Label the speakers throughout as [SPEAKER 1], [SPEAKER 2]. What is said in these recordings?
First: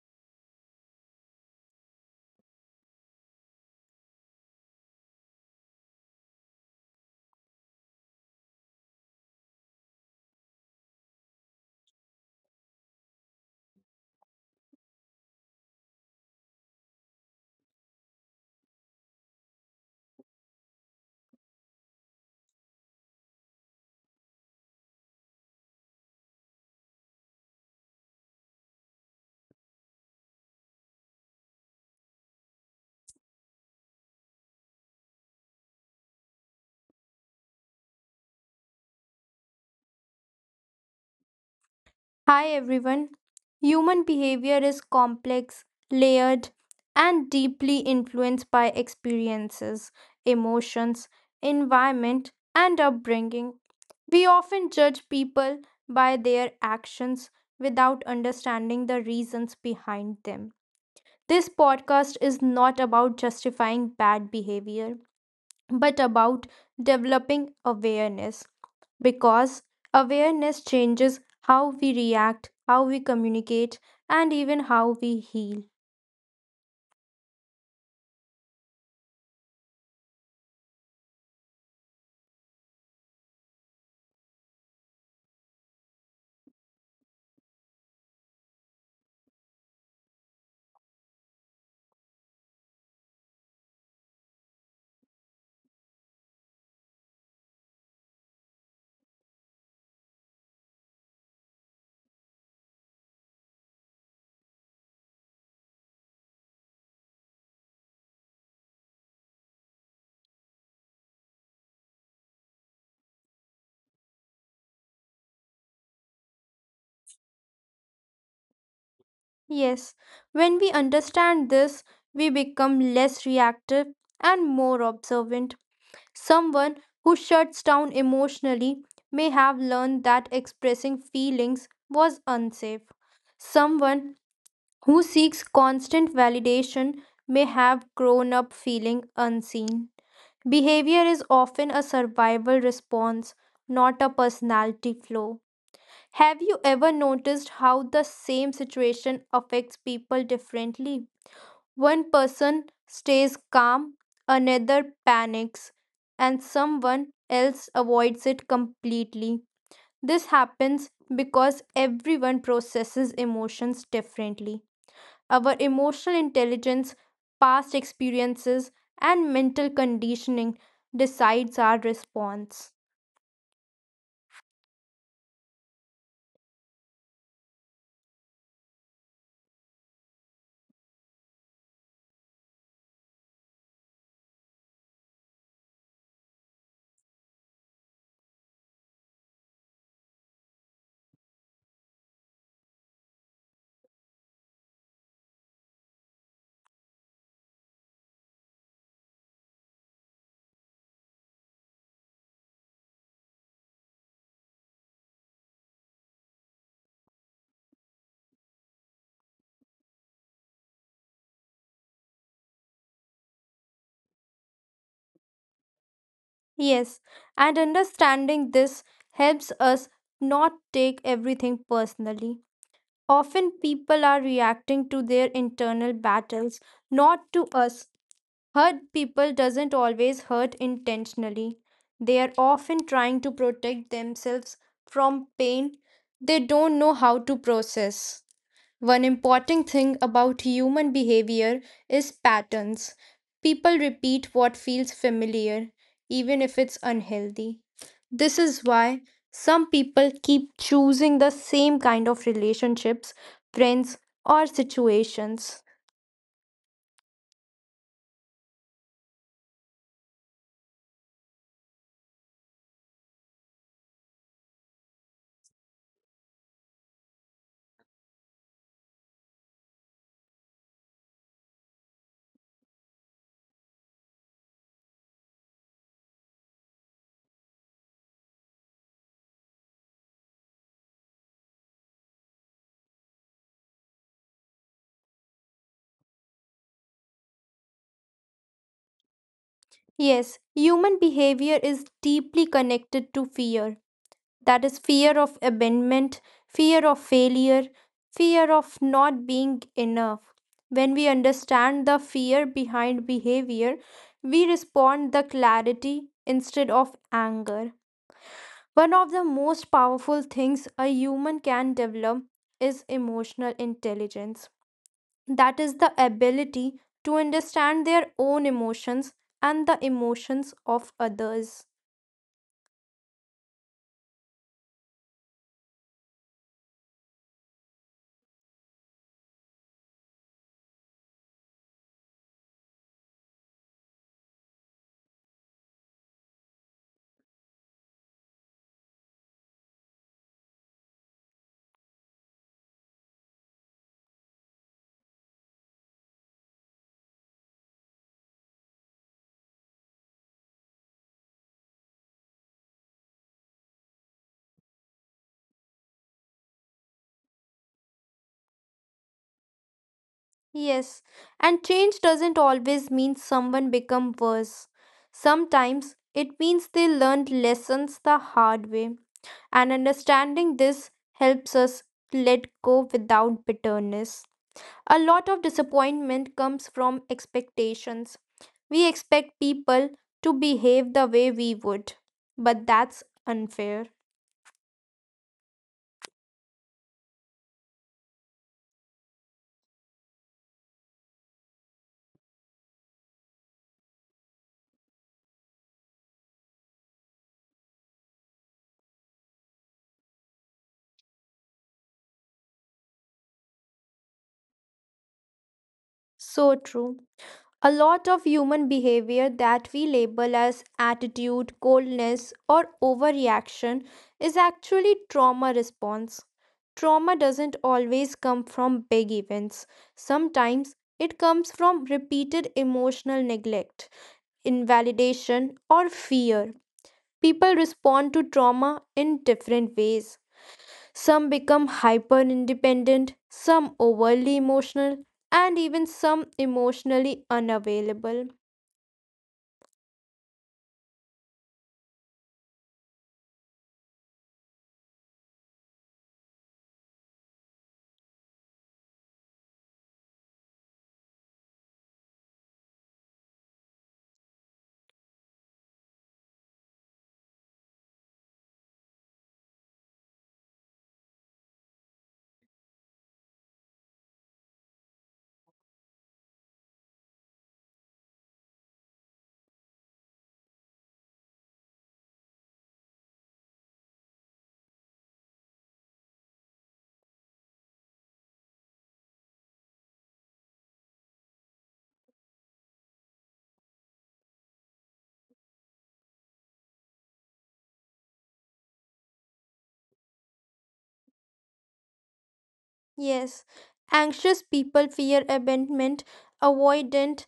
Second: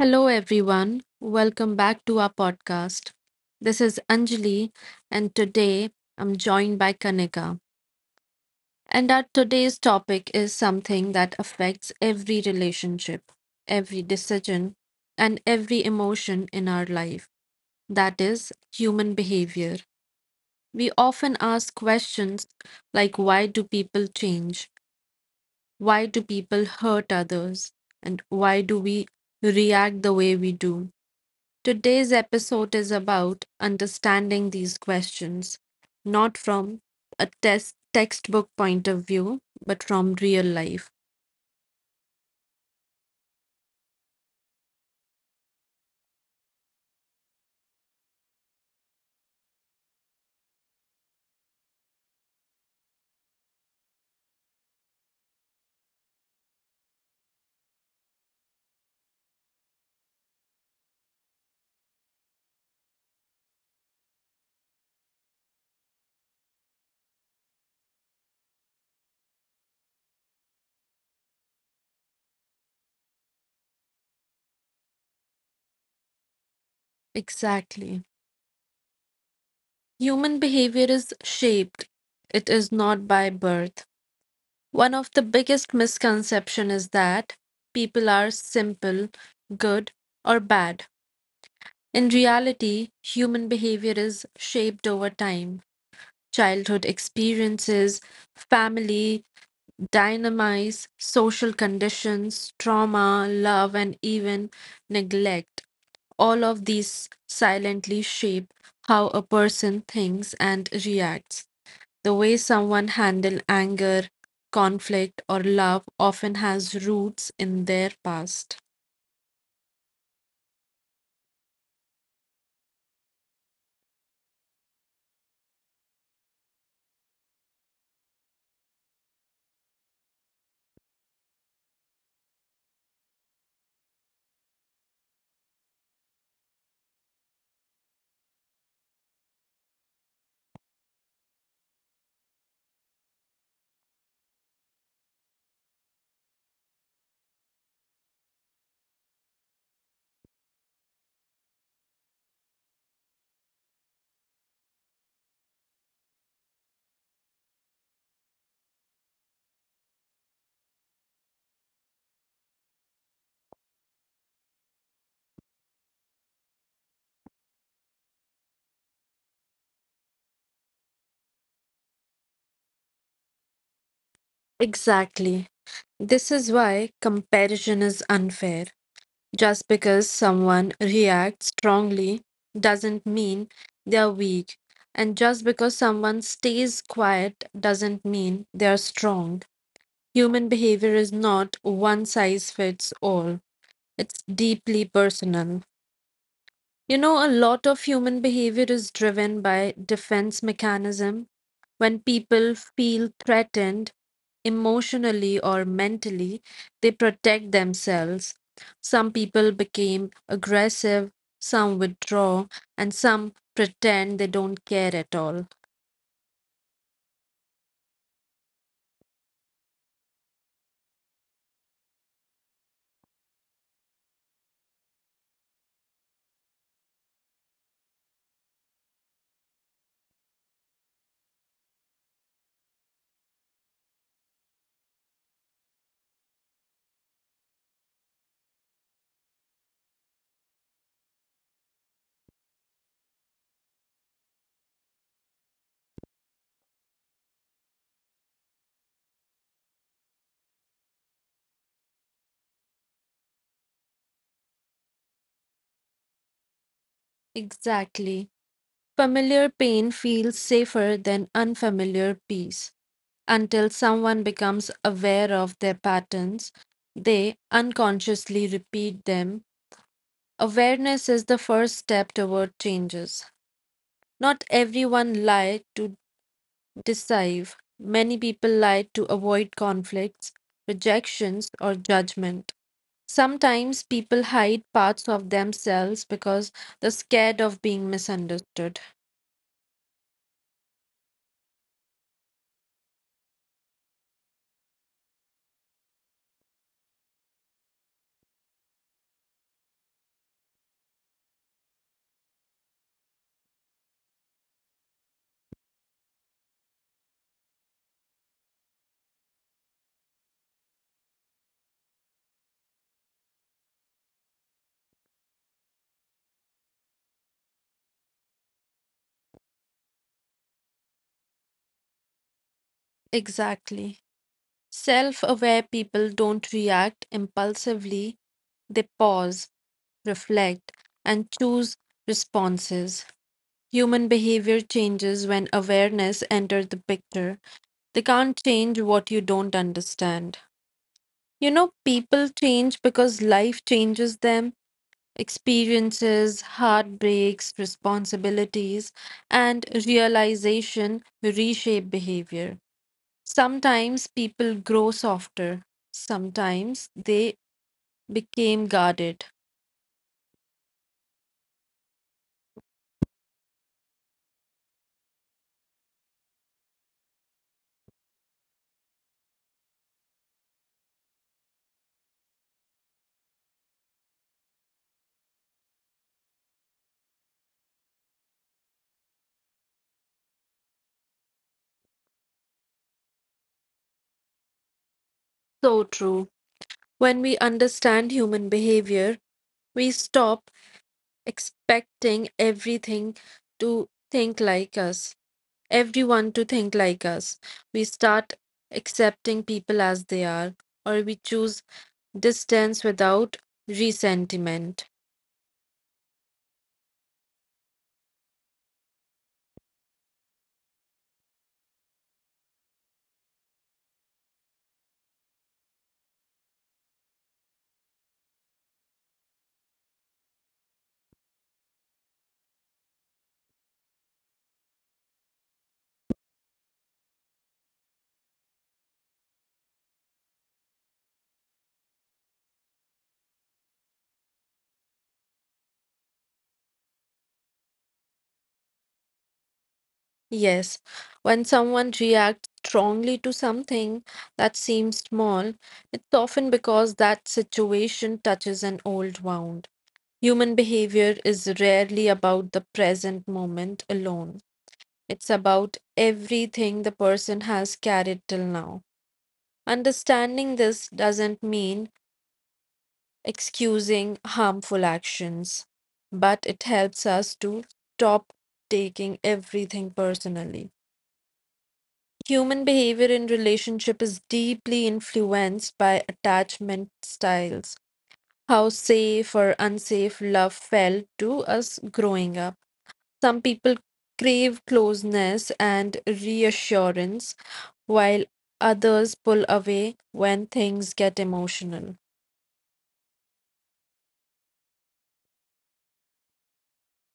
[SPEAKER 1] Hello, everyone. Welcome back to our podcast. This is Anjali, and today I'm joined by Kanika. And our today's topic is something that affects every relationship, every decision, and every emotion in our life, that is, human behavior. We often ask questions like, why do people change? Why do people hurt others? And why do we react the way we do? Today's episode is about understanding these questions, not from a test textbook point of view, but from real life.
[SPEAKER 2] Hi everyone. Human behavior is complex, layered, and deeply influenced by experiences, emotions, environment, and upbringing. We often judge people by their actions without understanding the reasons behind them. This podcast is not about justifying bad behavior but about developing awareness because awareness changes how we react, how we communicate, and even how we heal.
[SPEAKER 1] Exactly. Human behavior is shaped. It is not by birth. One of the biggest misconception is that people are simple, good, or bad. In reality, human behavior is shaped over time. Childhood experiences, family, dynamize social conditions, trauma, love, and even neglect. All of these silently shape how a person thinks and reacts. The way someone handles anger, conflict, or love often has roots in their past.
[SPEAKER 2] Yes, when we understand this, we become less reactive and more observant. Someone who shuts down emotionally may have learned that expressing feelings was unsafe. Someone who seeks constant validation may have grown up feeling unseen. Behavior is often a survival response, not a personality flaw. Have you ever noticed how the same situation affects people differently? One person stays calm, another panics, and someone else avoids it completely. This happens because everyone processes emotions differently. Our emotional intelligence, past experiences, and mental conditioning decides our response.
[SPEAKER 1] Exactly. This is why comparison is unfair. Just because someone reacts strongly doesn't mean they're weak, and just because someone stays quiet doesn't mean they're strong. Human behavior is not one size fits all, it's deeply personal. You know, a lot of human behavior is driven by defense mechanism. When people feel threatened emotionally or mentally, they protect themselves. Some people became aggressive, some withdraw, and some pretend they don't care at all.
[SPEAKER 2] Yes, and understanding this helps us not take everything personally. Often people are reacting to their internal battles, not to us. Hurt people doesn't always hurt intentionally. They are often trying to protect themselves from pain they don't know how to process. One important thing about human behavior is patterns. People repeat what feels familiar, even if it's unhealthy. This is why some people keep choosing the same kind of relationships, friends, or situations.
[SPEAKER 1] Exactly. Familiar pain feels safer than unfamiliar peace, until someone becomes aware of their patterns. They unconsciously repeat them. Awareness is the first step toward changes. Not everyone lie to deceive. Many people lie to avoid conflicts, rejections, or judgment. Sometimes people hide parts of themselves because they're scared of being misunderstood.
[SPEAKER 2] Yes, human behavior is deeply connected to fear. That is fear of abandonment, fear of failure, fear of not being enough. When we understand the fear behind behavior, we respond the clarity instead of anger. One of the most powerful things a human can develop is emotional intelligence. That is the ability to understand their own emotions and the emotions of others.
[SPEAKER 1] Exactly. Self aware people don't react impulsively, they pause, reflect, and choose responses. Human behavior changes when awareness enters the picture. They can't change what you don't understand. You know, people change because life changes them. Experiences, heartbreaks, responsibilities, and realization reshape behavior. Sometimes people grow softer, sometimes they became guarded.
[SPEAKER 2] Yes, and change doesn't always mean someone become worse. Sometimes it means they learned lessons the hard way, and understanding this helps us let go without bitterness. A lot of disappointment comes from expectations. We expect people to behave the way we would, but that's unfair.
[SPEAKER 1] So true. When we understand human behavior, we stop expecting everything to think like us, everyone to think like us. We start accepting people as they are, or we choose distance without resentment.
[SPEAKER 2] So true. A lot of human behavior that we label as attitude, coldness, or overreaction is actually trauma response. Trauma doesn't always come from big events. Sometimes it comes from repeated emotional neglect, invalidation, or fear. People respond to trauma in different ways. Some become hyper independent, some overly emotional, and even some emotionally unavailable.
[SPEAKER 1] Yes, when someone reacts strongly to something that seems small, it's often because that situation touches an old wound. Human behavior is rarely about the present moment alone. It's about everything the person has carried till now. Understanding this doesn't mean excusing harmful actions, but it helps us to stop taking everything personally. Human behavior in relationship is deeply influenced by attachment styles, how safe or unsafe love felt to us growing up. Some people crave closeness and reassurance, while others pull away when things get emotional.
[SPEAKER 2] Yes, anxious people fear abandonment, avoidant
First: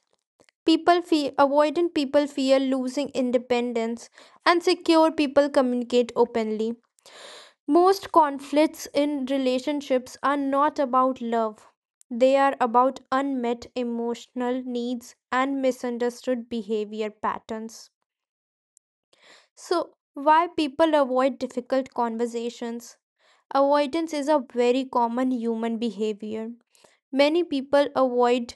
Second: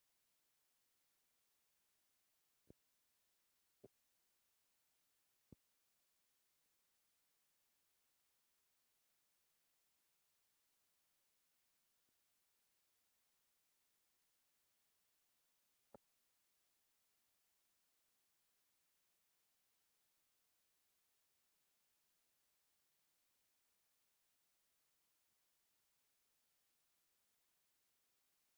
[SPEAKER 2] avoidant people fear losing independence, and secure people communicate openly. Most conflicts in relationships are not about love. They are about unmet emotional needs and misunderstood behavior patterns. So, why people avoid difficult conversations? Avoidance is a very common human behavior. Many people avoid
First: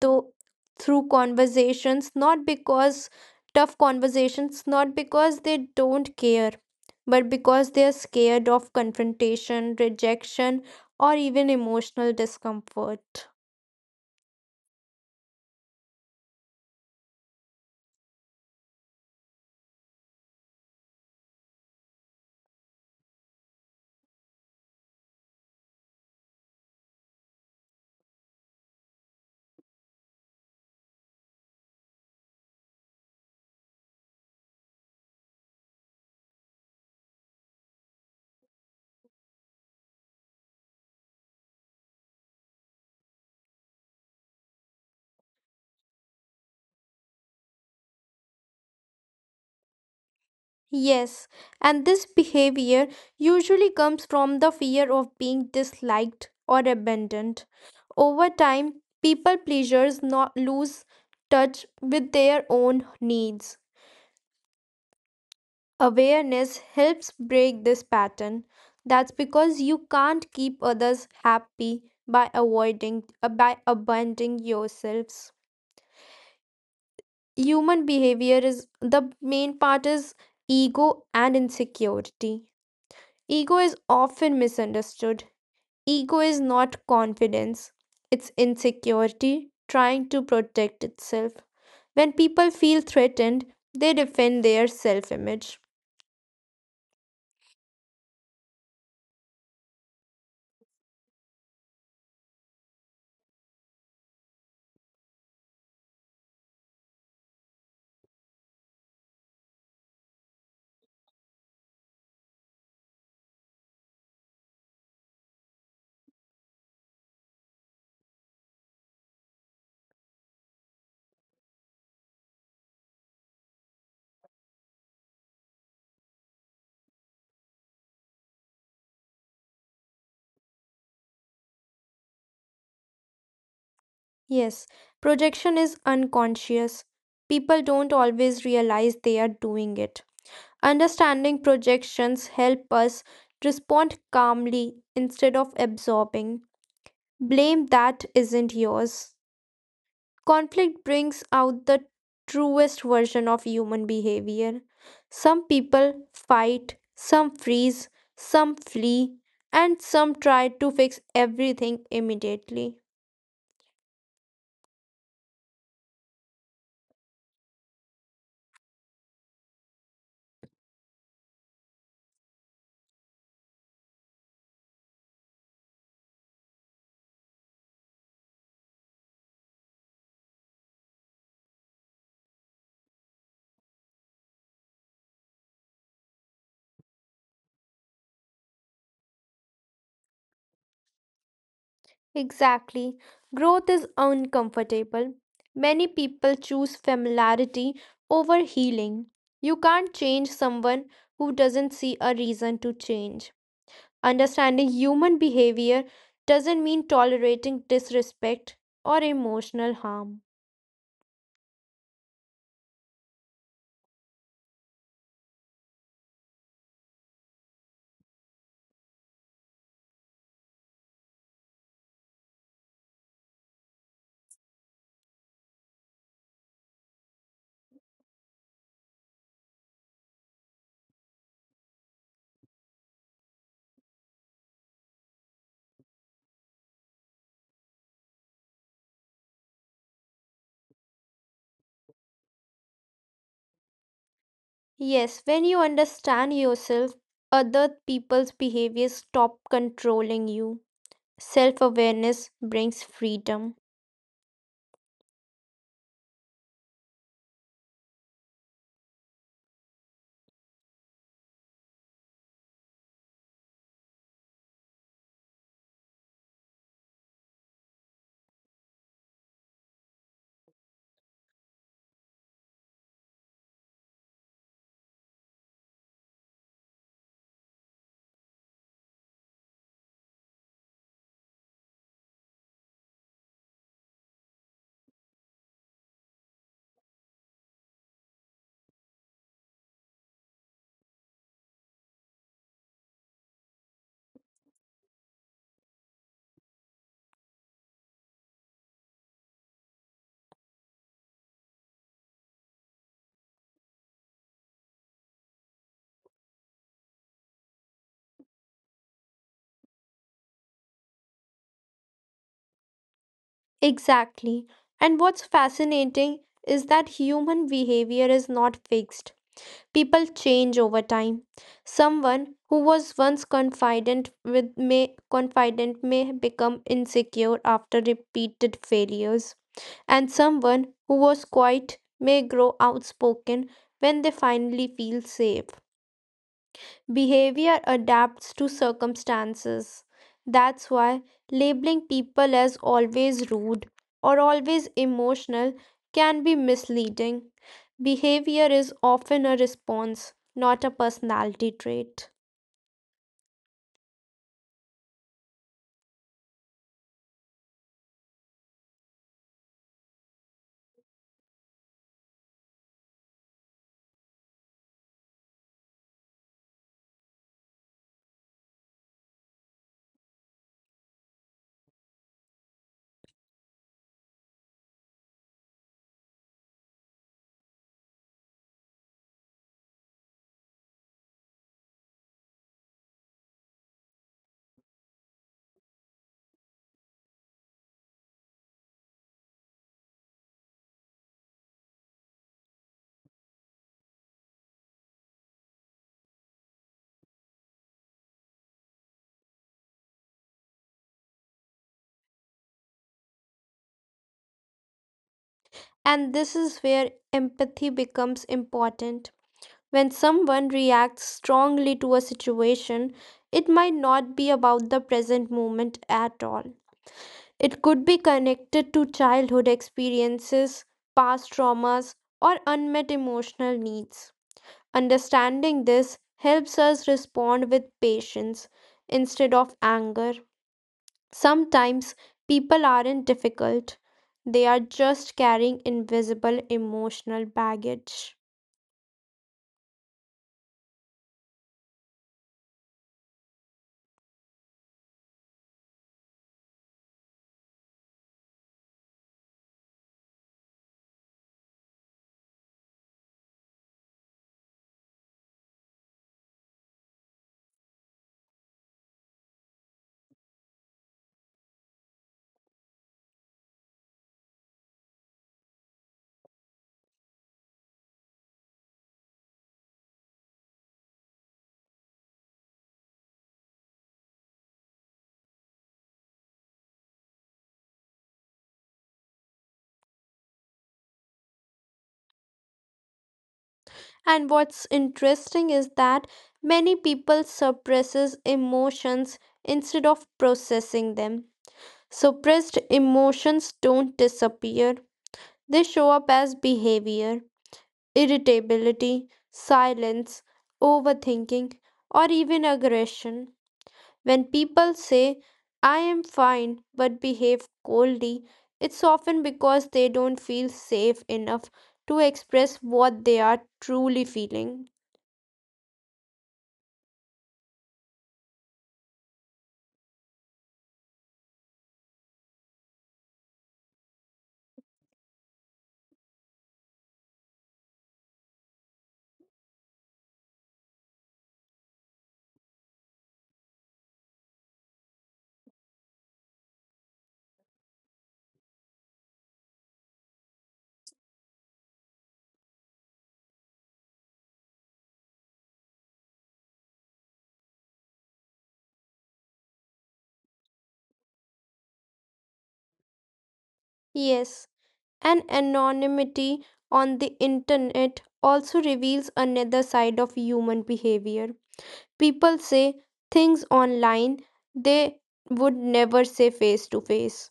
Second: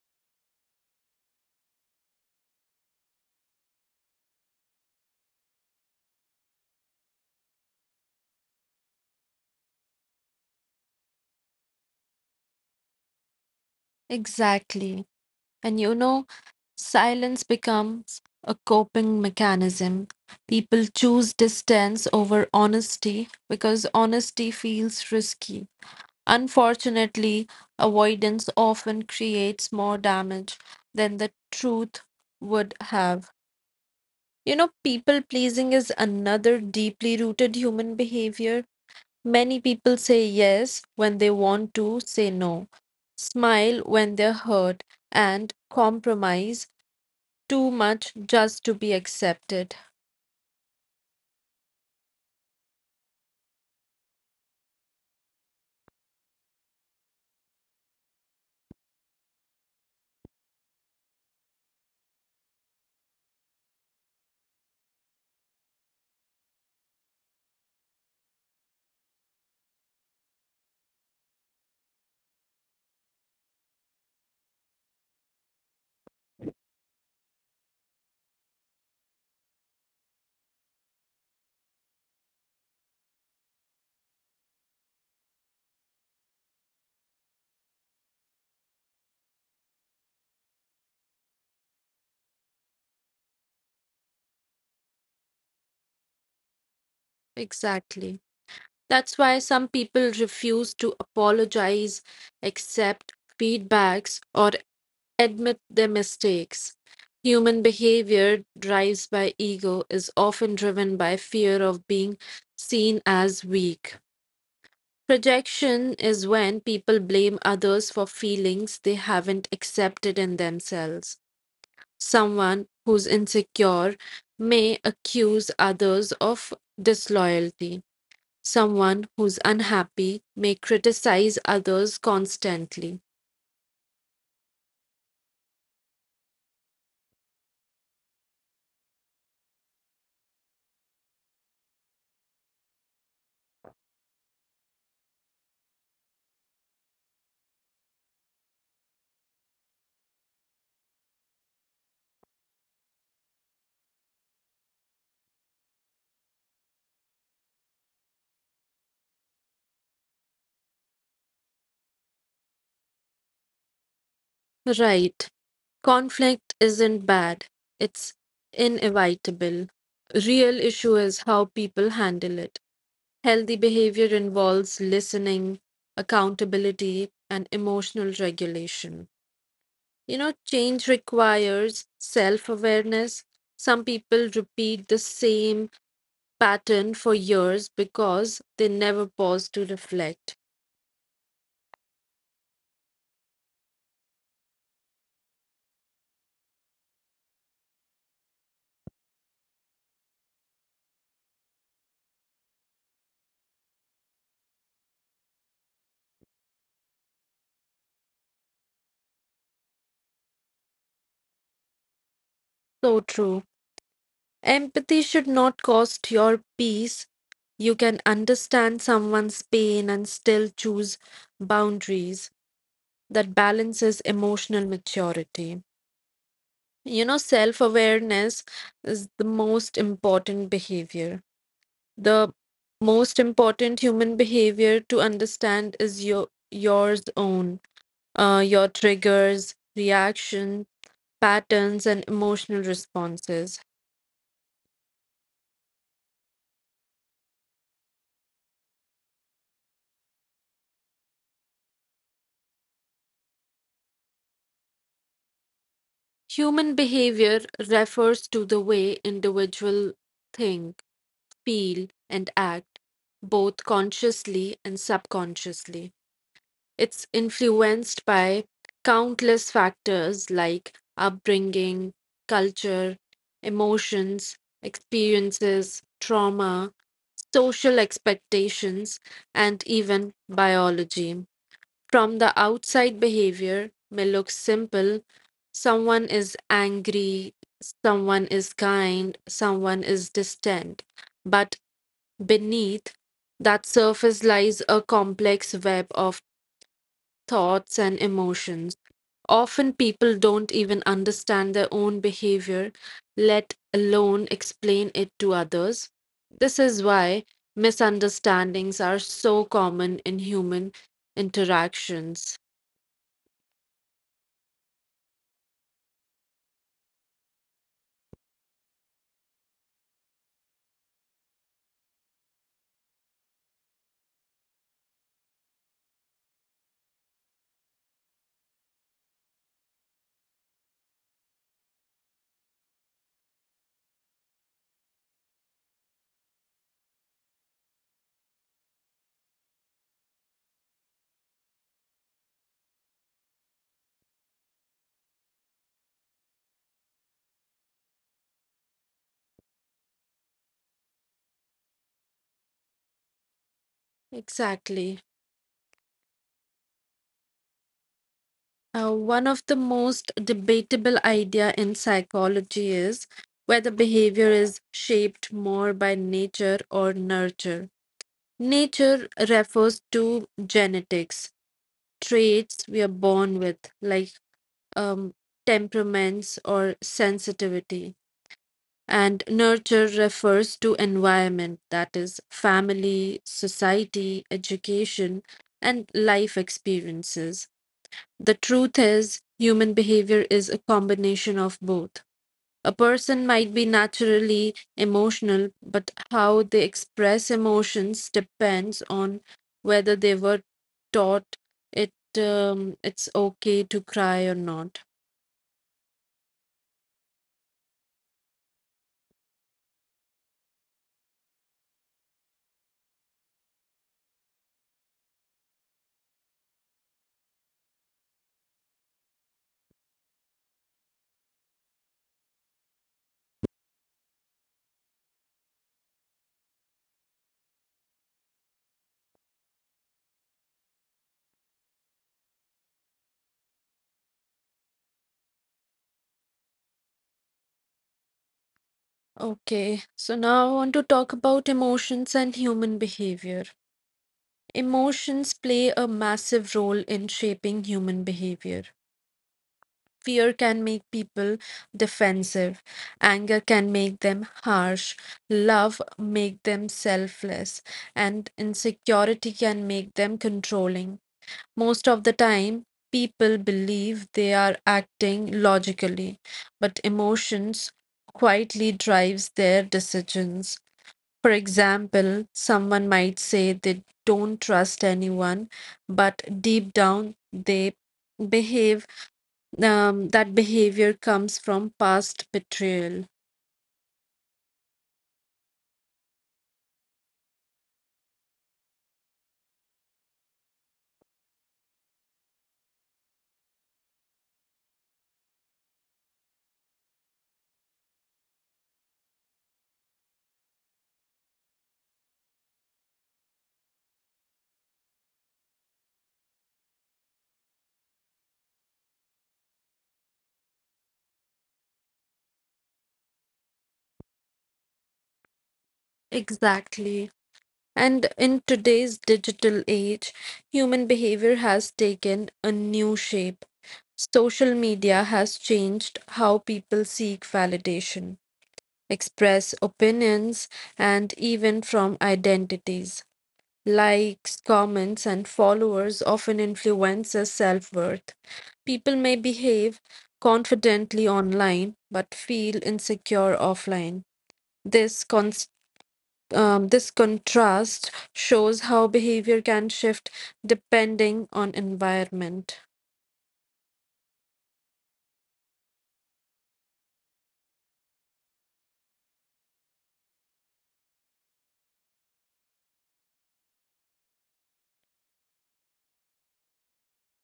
[SPEAKER 2] though through conversations, not because tough conversations, not because they don't care, but because they are scared of confrontation, rejection, or even emotional discomfort.
[SPEAKER 1] Exactly. And you know, silence becomes a coping mechanism. People choose distance over honesty because honesty feels risky. Unfortunately, avoidance often creates more damage than the truth would have. You know, people pleasing is another deeply rooted human behavior. Many people say yes when they want to say no, smile when they're hurt, and compromise too much just to be accepted.
[SPEAKER 2] Yes, and this behavior usually comes from the fear of being disliked or abandoned. Over time, people pleasers not lose touch with their own needs. Awareness helps break this pattern. That's because you can't keep others happy by abandoning yourselves. Human behavior is the main part is ego and insecurity. Ego is often misunderstood. Ego is not confidence. It's insecurity trying to protect itself. When people feel threatened, they defend their self-image.
[SPEAKER 1] Exactly. That's why some people refuse to apologize, accept feedbacks, or admit their mistakes. Human behavior drives by ego is often driven by fear of being seen as weak. Projection is when people blame others for feelings they haven't accepted in themselves. Someone who's insecure may accuse others of disloyalty. Someone who's unhappy may criticize others constantly.
[SPEAKER 2] Yes, projection is unconscious. People don't always realize they are doing it. Understanding projections help us respond calmly instead of absorbing blame that isn't yours. Conflict brings out the truest version of human behavior. Some people fight, some freeze, some flee, and some try to fix everything immediately.
[SPEAKER 1] Right. Conflict isn't bad, it's inevitable. Real issue is how people handle it. Healthy behavior involves listening, accountability, and emotional regulation. You know, change requires self awareness. Some people repeat the same pattern for years because they never pause to reflect.
[SPEAKER 2] Exactly. Growth is uncomfortable. Many people choose familiarity over healing. You can't change someone who doesn't see a reason to change. Understanding human behavior doesn't mean tolerating disrespect or emotional harm.
[SPEAKER 1] So true. Empathy should not cost your peace. You can understand someone's pain and still choose boundaries that balances emotional maturity. You know, self awareness is the most important behavior. The most important human behavior to understand is your yours own, your triggers, reaction, patterns, and emotional responses.
[SPEAKER 2] Yes, when you understand yourself, other people's behaviors stop controlling you. Self awareness brings freedom.
[SPEAKER 1] Human behavior refers to the way individual think, feel, and act, both consciously and subconsciously. It's influenced by countless factors like upbringing, culture, emotions, experiences, trauma, social expectations, and even biology. From the outside, behavior may look simple. Someone is angry, someone is kind, someone is distant. But beneath that surface lies a complex web of thoughts and emotions. Often people don't even understand their own behavior, let alone explain it to others. This is why misunderstandings are so common in human interactions.
[SPEAKER 2] Exactly. And what's fascinating is that human behavior is not fixed. People change over time. Someone who was once confident may become insecure after repeated failures, and someone who was quiet may grow outspoken when they finally feel safe. Behavior adapts to circumstances. That's why labeling people as always rude or always emotional can be misleading. Behavior is often a response, not a personality trait.
[SPEAKER 1] Exactly. One of the most debatable idea in psychology is whether behavior is shaped more by nature or nurture. Nature refers to genetics, traits we are born with, like um, temperaments or sensitivity. And nurture refers to environment, that is, family, society, education, and life experiences. The truth is, human behavior is a combination of both. A person might be naturally emotional, but how they express emotions depends on whether they were taught it, it's okay to cry or not.
[SPEAKER 2] And this is where empathy becomes important. When someone reacts strongly to a situation, it might not be about the present moment at all. It could be connected to childhood experiences, past traumas, or unmet emotional needs. Understanding this helps us respond with patience instead of anger. Sometimes people aren't difficult, they are just carrying invisible emotional baggage.
[SPEAKER 1] Okay, so now I want to talk about emotions and human behavior. Emotions play a massive role in shaping human behavior. Fear can make people defensive. Anger can make them harsh. Love make them selfless. And insecurity can make them controlling. Most of the time, people believe they are acting logically, but emotions quietly drives their decisions. For example, someone might say they don't trust anyone, but deep down they behave, that behavior comes from past betrayal.
[SPEAKER 2] And what's interesting is that many people suppresses emotions instead of processing them. Suppressed emotions don't disappear, they show up as behavior, irritability, silence, overthinking, or even aggression. When people say, "I am fine" but behave coldly, it's often because they don't feel safe enough to express what they are truly feeling.
[SPEAKER 1] Exactly. And in today's digital age, human behavior has taken a new shape. Social media has changed how people seek validation, express opinions, and even from identities. Likes, comments, and followers often influence our self worth. People may behave confidently online but feel insecure offline. This, cons- this contrast shows how behavior can shift depending on environment.
[SPEAKER 2] Yes, and anonymity on the internet also reveals another side of human behavior. People say things online they would never say face to face.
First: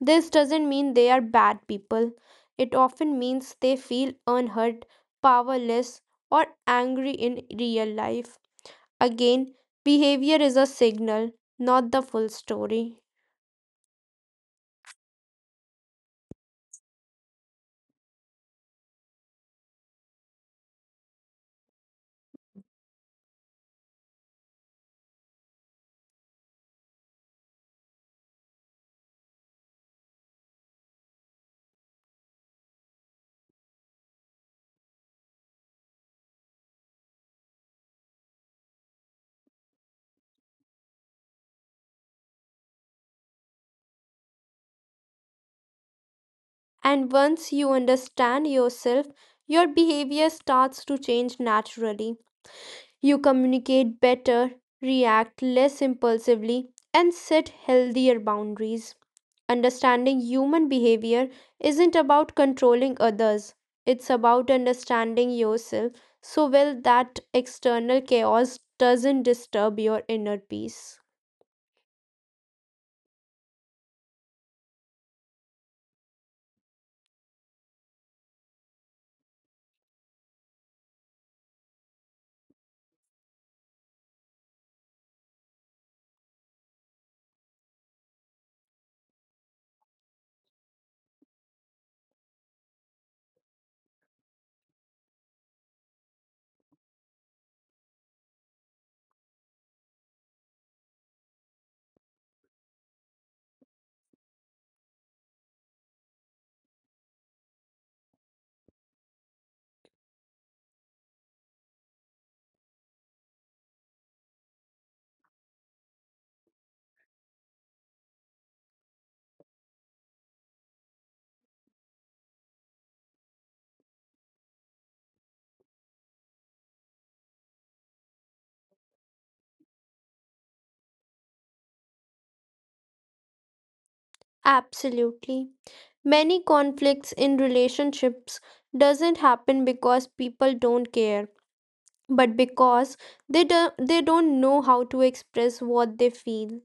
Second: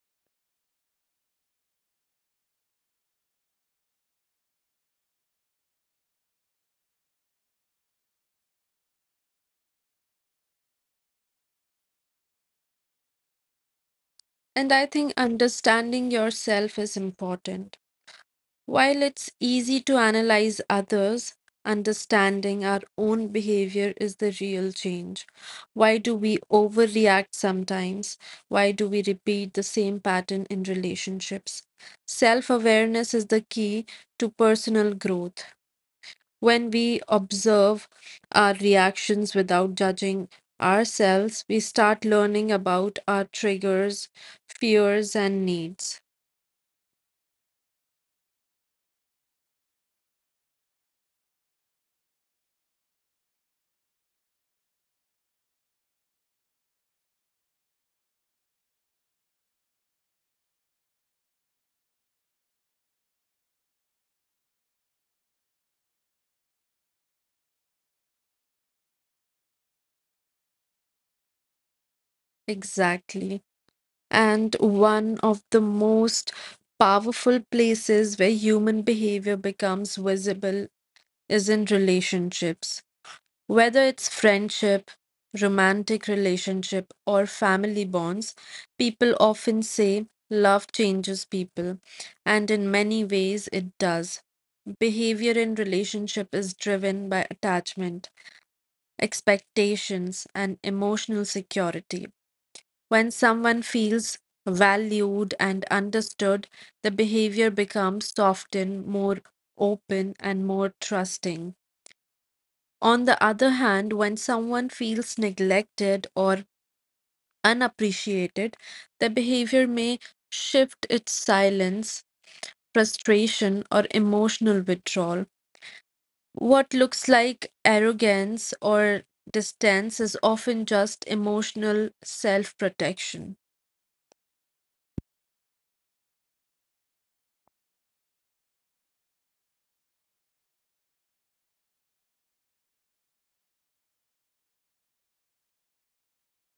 [SPEAKER 2] This doesn't mean they are bad people. It often means they feel unhurt, powerless, or angry in real life. Again, behavior is a signal, not the full story.
[SPEAKER 1] And I think understanding yourself is important. While it's easy to analyze others, understanding our own behavior is the real change. Why do we overreact sometimes? Why do we repeat the same pattern in relationships? Self awareness is the key to personal growth. When we observe our reactions without judging ourselves, we start learning about our triggers, fears, and needs.
[SPEAKER 2] And once you understand yourself, your behavior starts to change naturally. You communicate better, react less impulsively, and set healthier boundaries. Understanding human behavior isn't about controlling others, it's about understanding yourself so well that external chaos doesn't disturb your inner peace.
[SPEAKER 1] Exactly. And one of the most powerful places where human behavior becomes visible is in relationships. Whether it's friendship, romantic relationship, or family bonds, people often say love changes people, and in many ways it does. Behavior in relationship is driven by attachment, expectations, and emotional security when someone feels valued and understood, the behavior becomes softened, more open, and more trusting. On the other hand, when someone feels neglected or unappreciated, the behavior may shift its silence, frustration, or emotional withdrawal. What looks like arrogance or distance is often just emotional self protection.
[SPEAKER 2] Absolutely. Many conflicts in relationships doesn't happen because people don't care, but because they do, they don't know how to express what they feel.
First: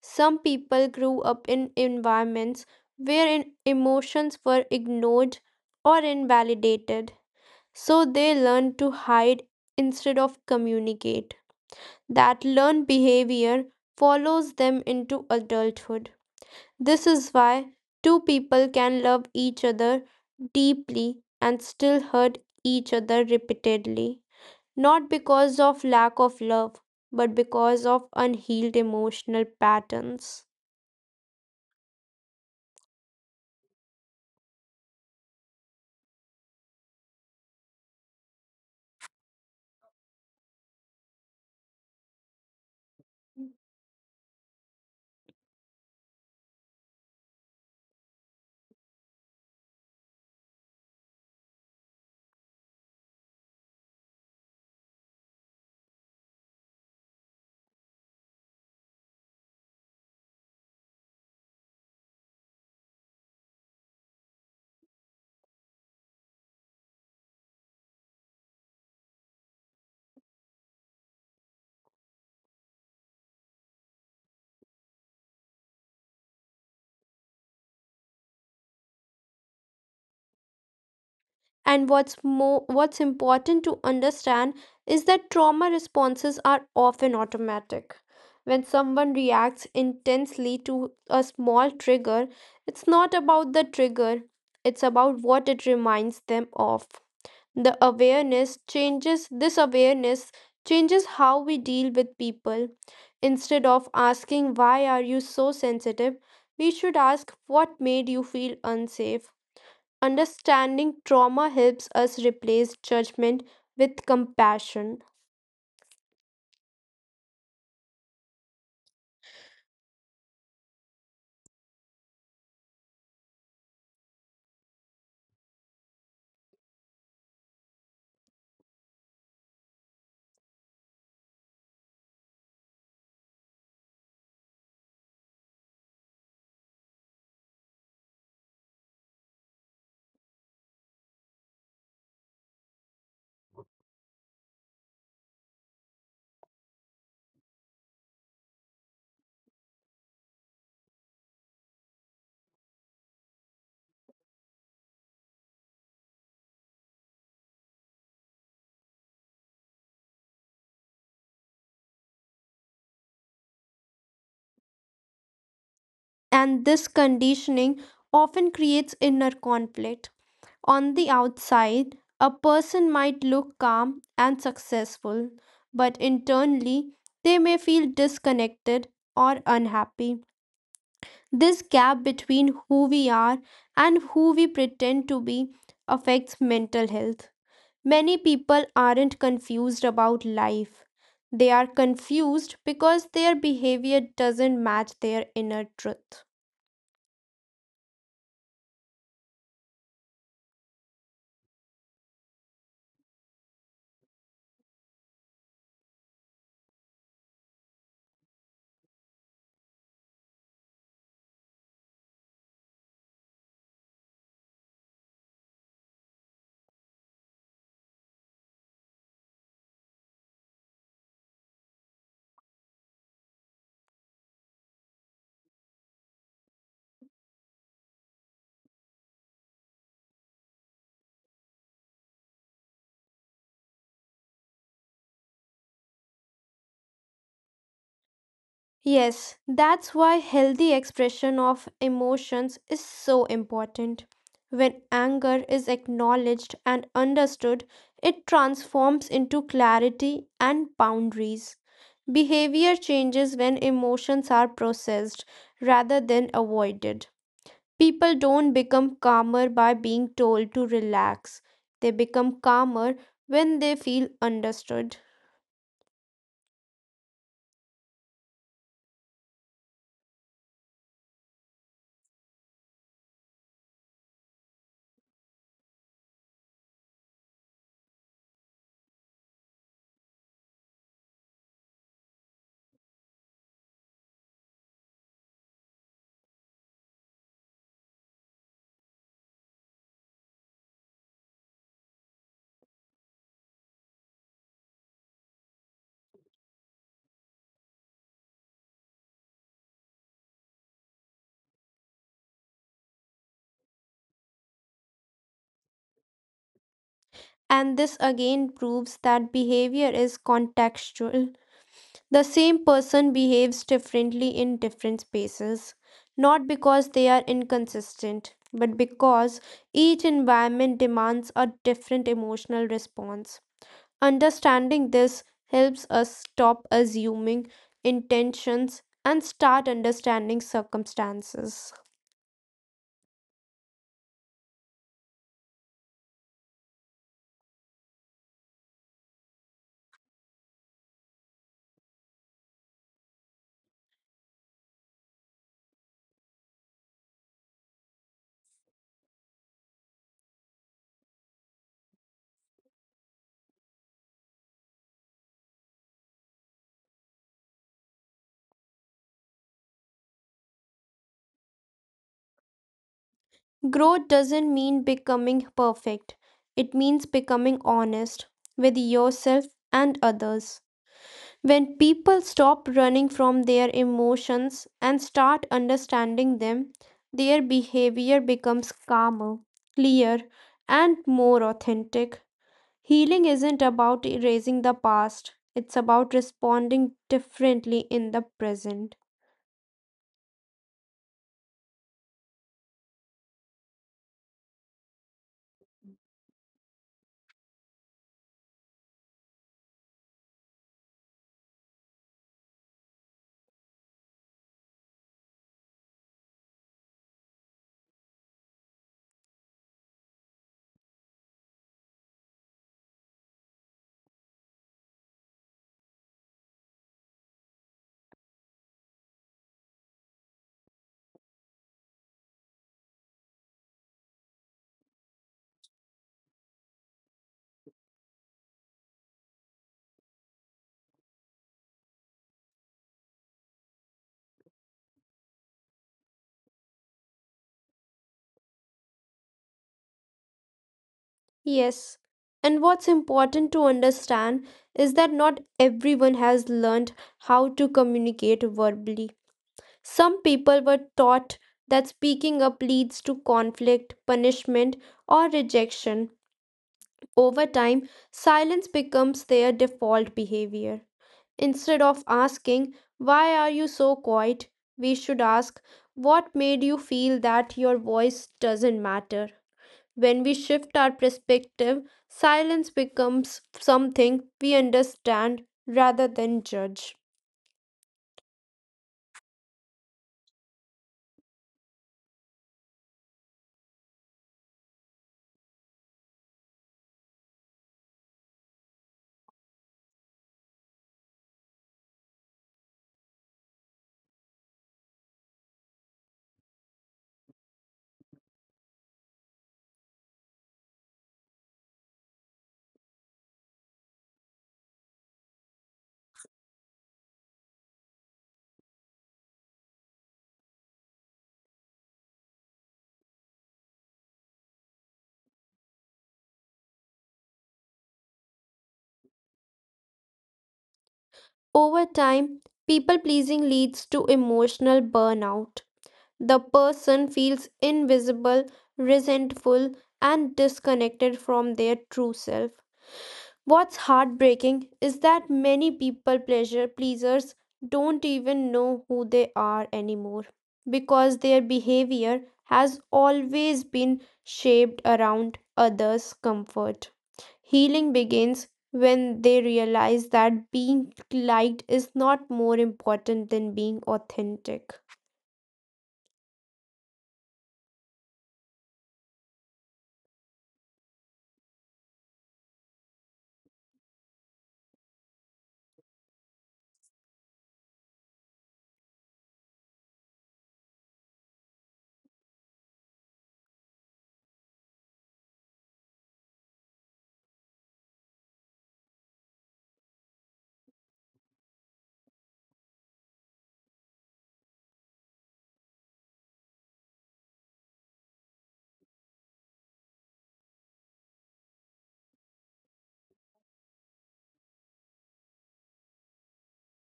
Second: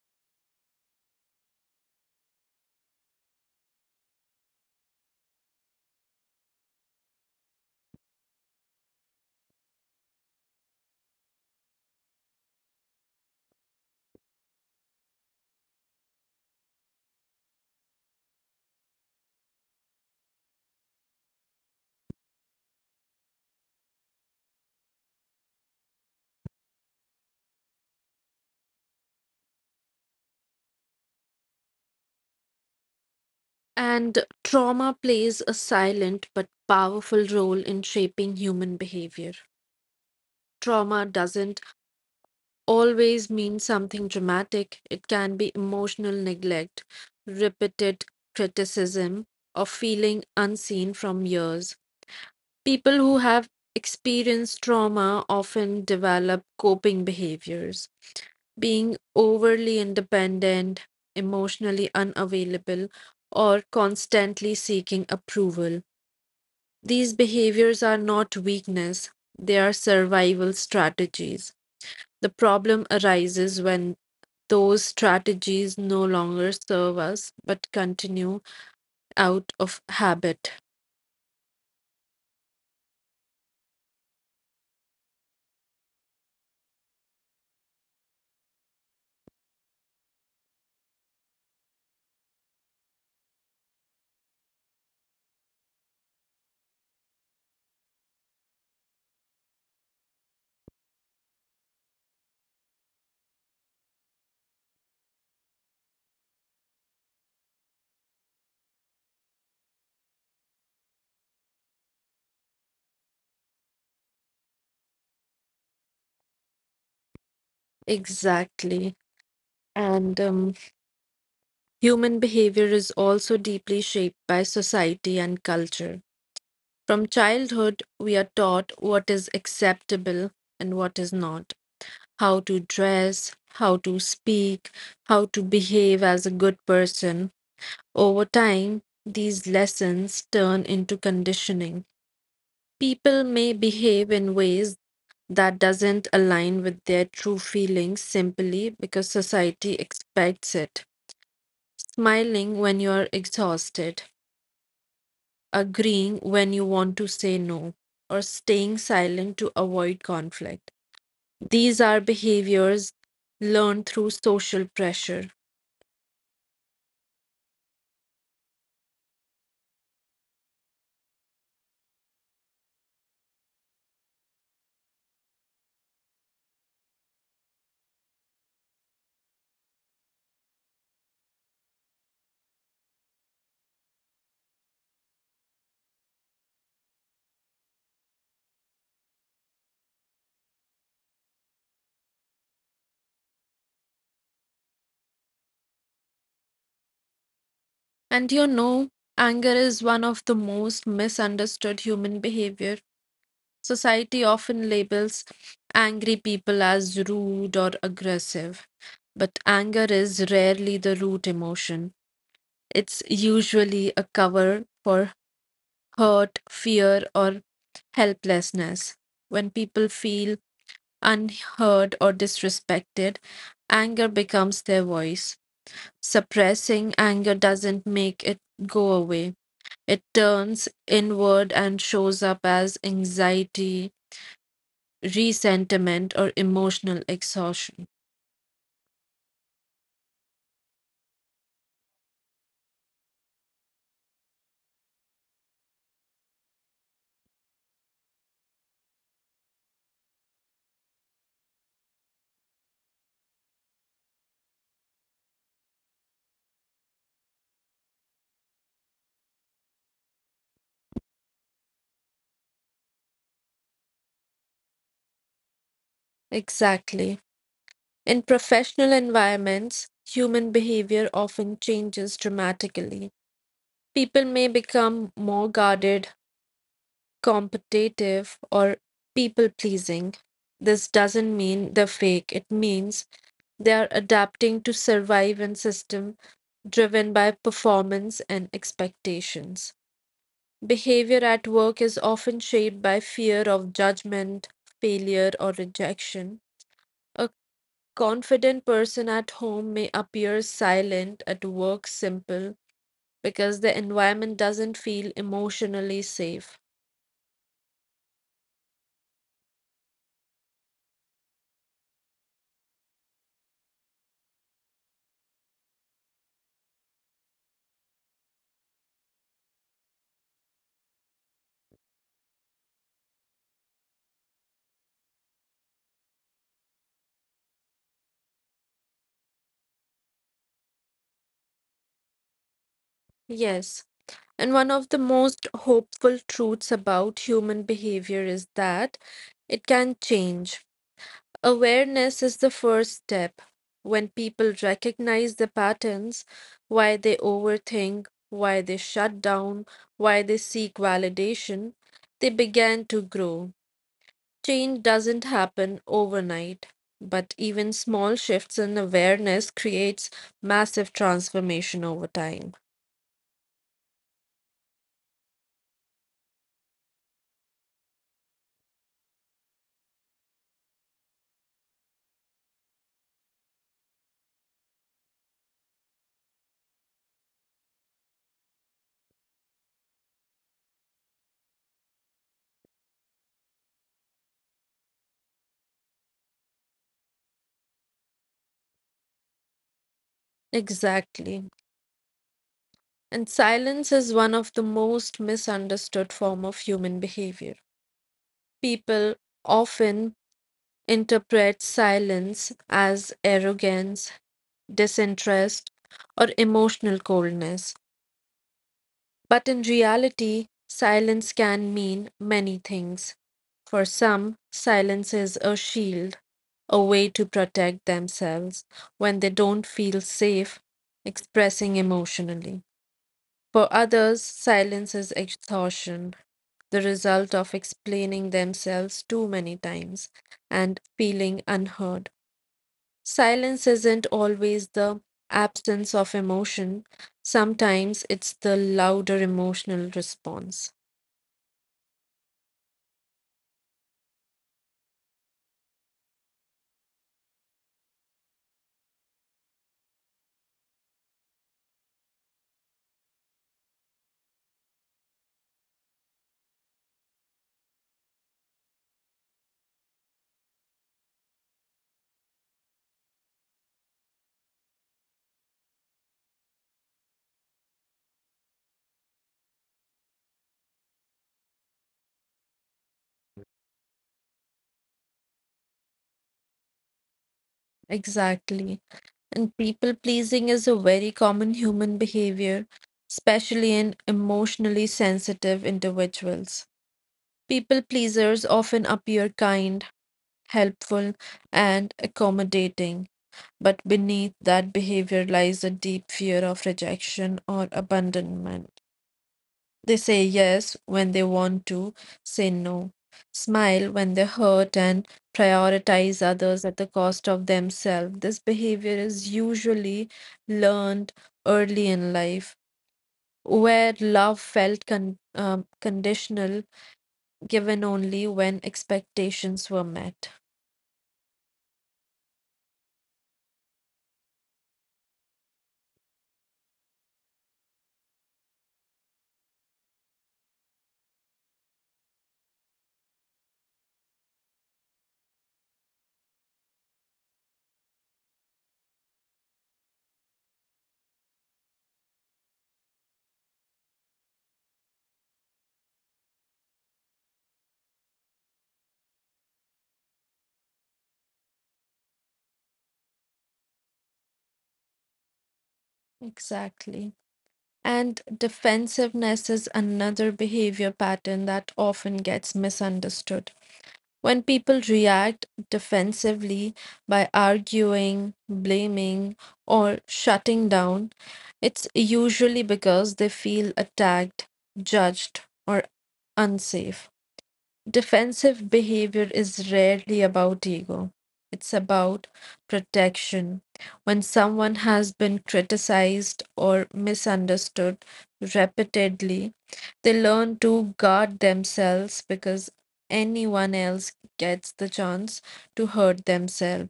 [SPEAKER 2] Some people grew up in environments where emotions were ignored or invalidated, so they learned to hide instead of communicate. That learned behavior follows them into adulthood. This is why two people can love each other deeply and still hurt each other repeatedly. Not because of lack of love, but because of unhealed emotional patterns.
[SPEAKER 1] And trauma plays a silent but powerful role in shaping human behavior. Trauma doesn't always mean something dramatic, it can be emotional neglect, repeated criticism, or feeling unseen from years. People who have experienced trauma often develop coping behaviors, being overly independent, emotionally unavailable, or constantly seeking approval. These behaviors are not weakness, they are survival strategies. The problem arises when those strategies no longer serve us but continue out of habit.
[SPEAKER 2] And what's important to understand is that trauma responses are often automatic. When someone reacts intensely to a small trigger, it's not about the trigger, it's about what it reminds them of. The awareness changes this awareness changes how we deal with people. Instead of asking, "Why are you so sensitive?" we should ask, "What made you feel unsafe?" Understanding trauma helps us replace judgment with compassion.
[SPEAKER 1] Exactly. And human behavior is also deeply shaped by society and culture. From childhood, we are taught what is acceptable and what is not, how to dress, how to speak, how to behave as a good person. Over time, these lessons turn into conditioning. People may behave in ways that doesn't align with their true feelings simply because society expects it. Smiling when you're exhausted, agreeing when you want to say no, or staying silent to avoid conflict. These are behaviors learned through social pressure.
[SPEAKER 2] And this conditioning often creates inner conflict. On the outside, a person might look calm and successful, but internally, they may feel disconnected or unhappy. This gap between who we are and who we pretend to be affects mental health. Many people aren't confused about life. They are confused because their behavior doesn't match their inner truth.
[SPEAKER 1] And you know, anger is one of the most misunderstood human behavior. Society often labels angry people as rude or aggressive, but anger is rarely the root emotion. It's usually a cover for hurt, fear, or helplessness. When people feel unheard or disrespected, anger becomes their voice. Suppressing anger doesn't make it go away. It turns inward and shows up as anxiety, resentment, or emotional exhaustion.
[SPEAKER 2] Yes, that's why healthy expression of emotions is so important. When anger is acknowledged and understood, it transforms into clarity and boundaries. Behavior changes when emotions are processed rather than avoided. People don't become calmer by being told to relax, they become calmer when they feel understood.
[SPEAKER 1] Exactly. In professional environments, human behavior often changes dramatically. People may become more guarded, competitive, or people pleasing. This doesn't mean they're fake, it means they are adapting to survive in system driven by performance and expectations. Behavior at work is often shaped by fear of judgment, failure, or rejection. A confident person at home may appear silent, at work simple, because the environment doesn't feel emotionally safe.
[SPEAKER 2] And this again proves that behavior is contextual. The same person behaves differently in different spaces, not because they are inconsistent, but because each environment demands a different emotional response. Understanding this helps us stop assuming intentions and start understanding circumstances.
[SPEAKER 1] Yes, and one of the most hopeful truths about human behavior is that it can change. Awareness is the first step. When people recognize the patterns, why they overthink, why they shut down, why they seek validation, they begin to grow. Change doesn't happen overnight, but even small shifts in awareness creates massive transformation over time.
[SPEAKER 2] Growth doesn't mean becoming perfect, it means becoming honest with yourself and others. When people stop running from their emotions and start understanding them, their behavior becomes calmer, clear, and more authentic. Healing isn't about erasing the past, it's about responding differently in the present.
[SPEAKER 1] Exactly. And silence is one of the most misunderstood form of human behavior. People often interprets silence as arrogance, disinterest, or emotional coldness. But in reality, silence can mean many things. For some, silence is a shield, a way to protect themselves when they don't feel safe expressing emotionally. For others, silence is exhaustion, the result of explaining themselves too many times and feeling unheard. Silence isn't always the absence of emotion, sometimes it's the louder emotional response.
[SPEAKER 2] Yes. And what's important to understand is that not everyone has learned how to communicate verbally. Some people were taught that speaking up leads to conflict, punishment, or rejection. Over time, silence becomes their default behavior. Instead of asking, "Why are you so quiet?" we should ask, "What made you feel that your voice doesn't matter?" When we shift our perspective, silence becomes something we understand rather than judge.
[SPEAKER 1] Exactly. And people pleasing is a very common human behavior, especially in emotionally sensitive individuals. People pleasers often appear kind, helpful, and accommodating, but beneath that behavior lies a deep fear of rejection or abandonment. They say yes when they want to say no, smile when they hurt, and prioritize others at the cost of themselves. This behavior is usually learned early in life, where love felt conditional, given only when expectations were met.
[SPEAKER 2] Over time, people pleasing leads to emotional burnout. The person feels invisible, resentful, and disconnected from their true self. What's heartbreaking is that many people pleasure pleasers don't even know who they are anymore because their behavior has always been shaped around others' comfort. Healing begins when they realize that being liked is not more important than being authentic.
[SPEAKER 1] Exactly. And defensiveness is another behavior pattern that often gets misunderstood. When people react defensively by arguing, blaming, or shutting down, it's usually because they feel attacked, judged, or unsafe. Defensive behavior is rarely about ego. It's about protection. When someone has been criticized or misunderstood repeatedly, they learn to guard themselves because anyone else gets the chance to hurt themselves.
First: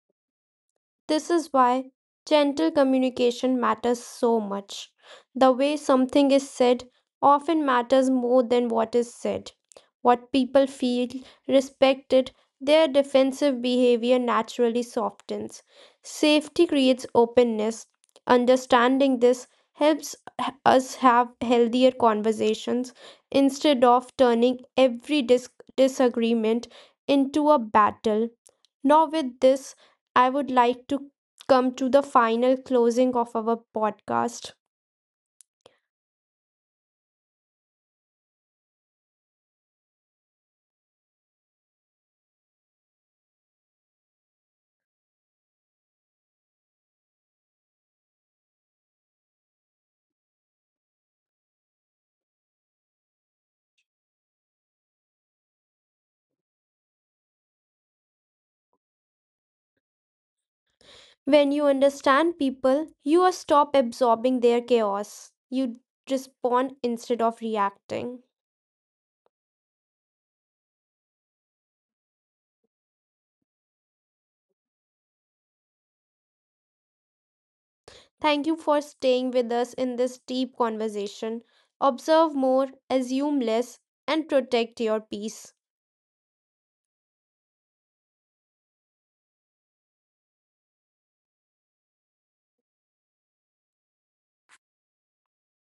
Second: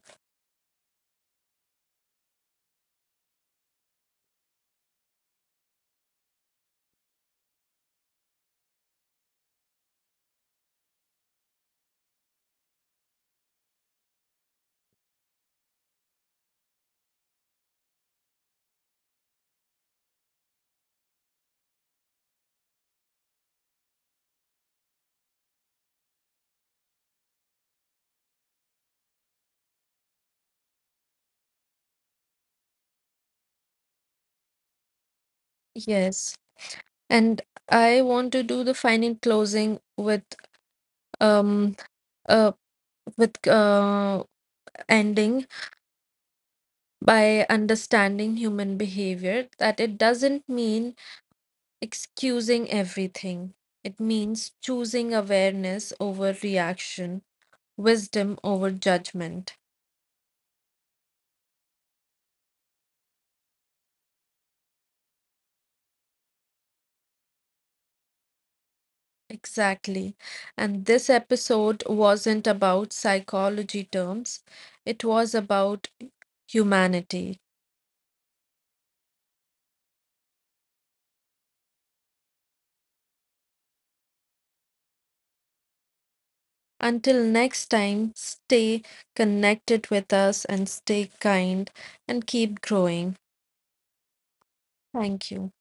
[SPEAKER 2] This is why gentle communication matters so much. The way something is said often matters more than what is said. What people feel respected, their defensive behavior naturally softens. Safety creates openness. Understanding this helps us have healthier conversations instead of turning every disagreement into a battle. Now, with this, I would like to come to the final closing of our podcast.
[SPEAKER 1] Yes. And I want to do the final closing with um uh with uh ending by understanding human behavior that it doesn't mean excusing everything. It means choosing awareness over reaction, wisdom over judgment.
[SPEAKER 2] When you understand people, you stop absorbing their chaos. You respond instead of reacting.
[SPEAKER 1] Exactly. And this episode wasn't about psychology terms, it was about humanity.
[SPEAKER 2] Thank you for staying with us in this deep conversation. Observe more, assume less, and protect your peace.
[SPEAKER 1] Until next time, stay connected with us and stay kind and keep growing. Thank you.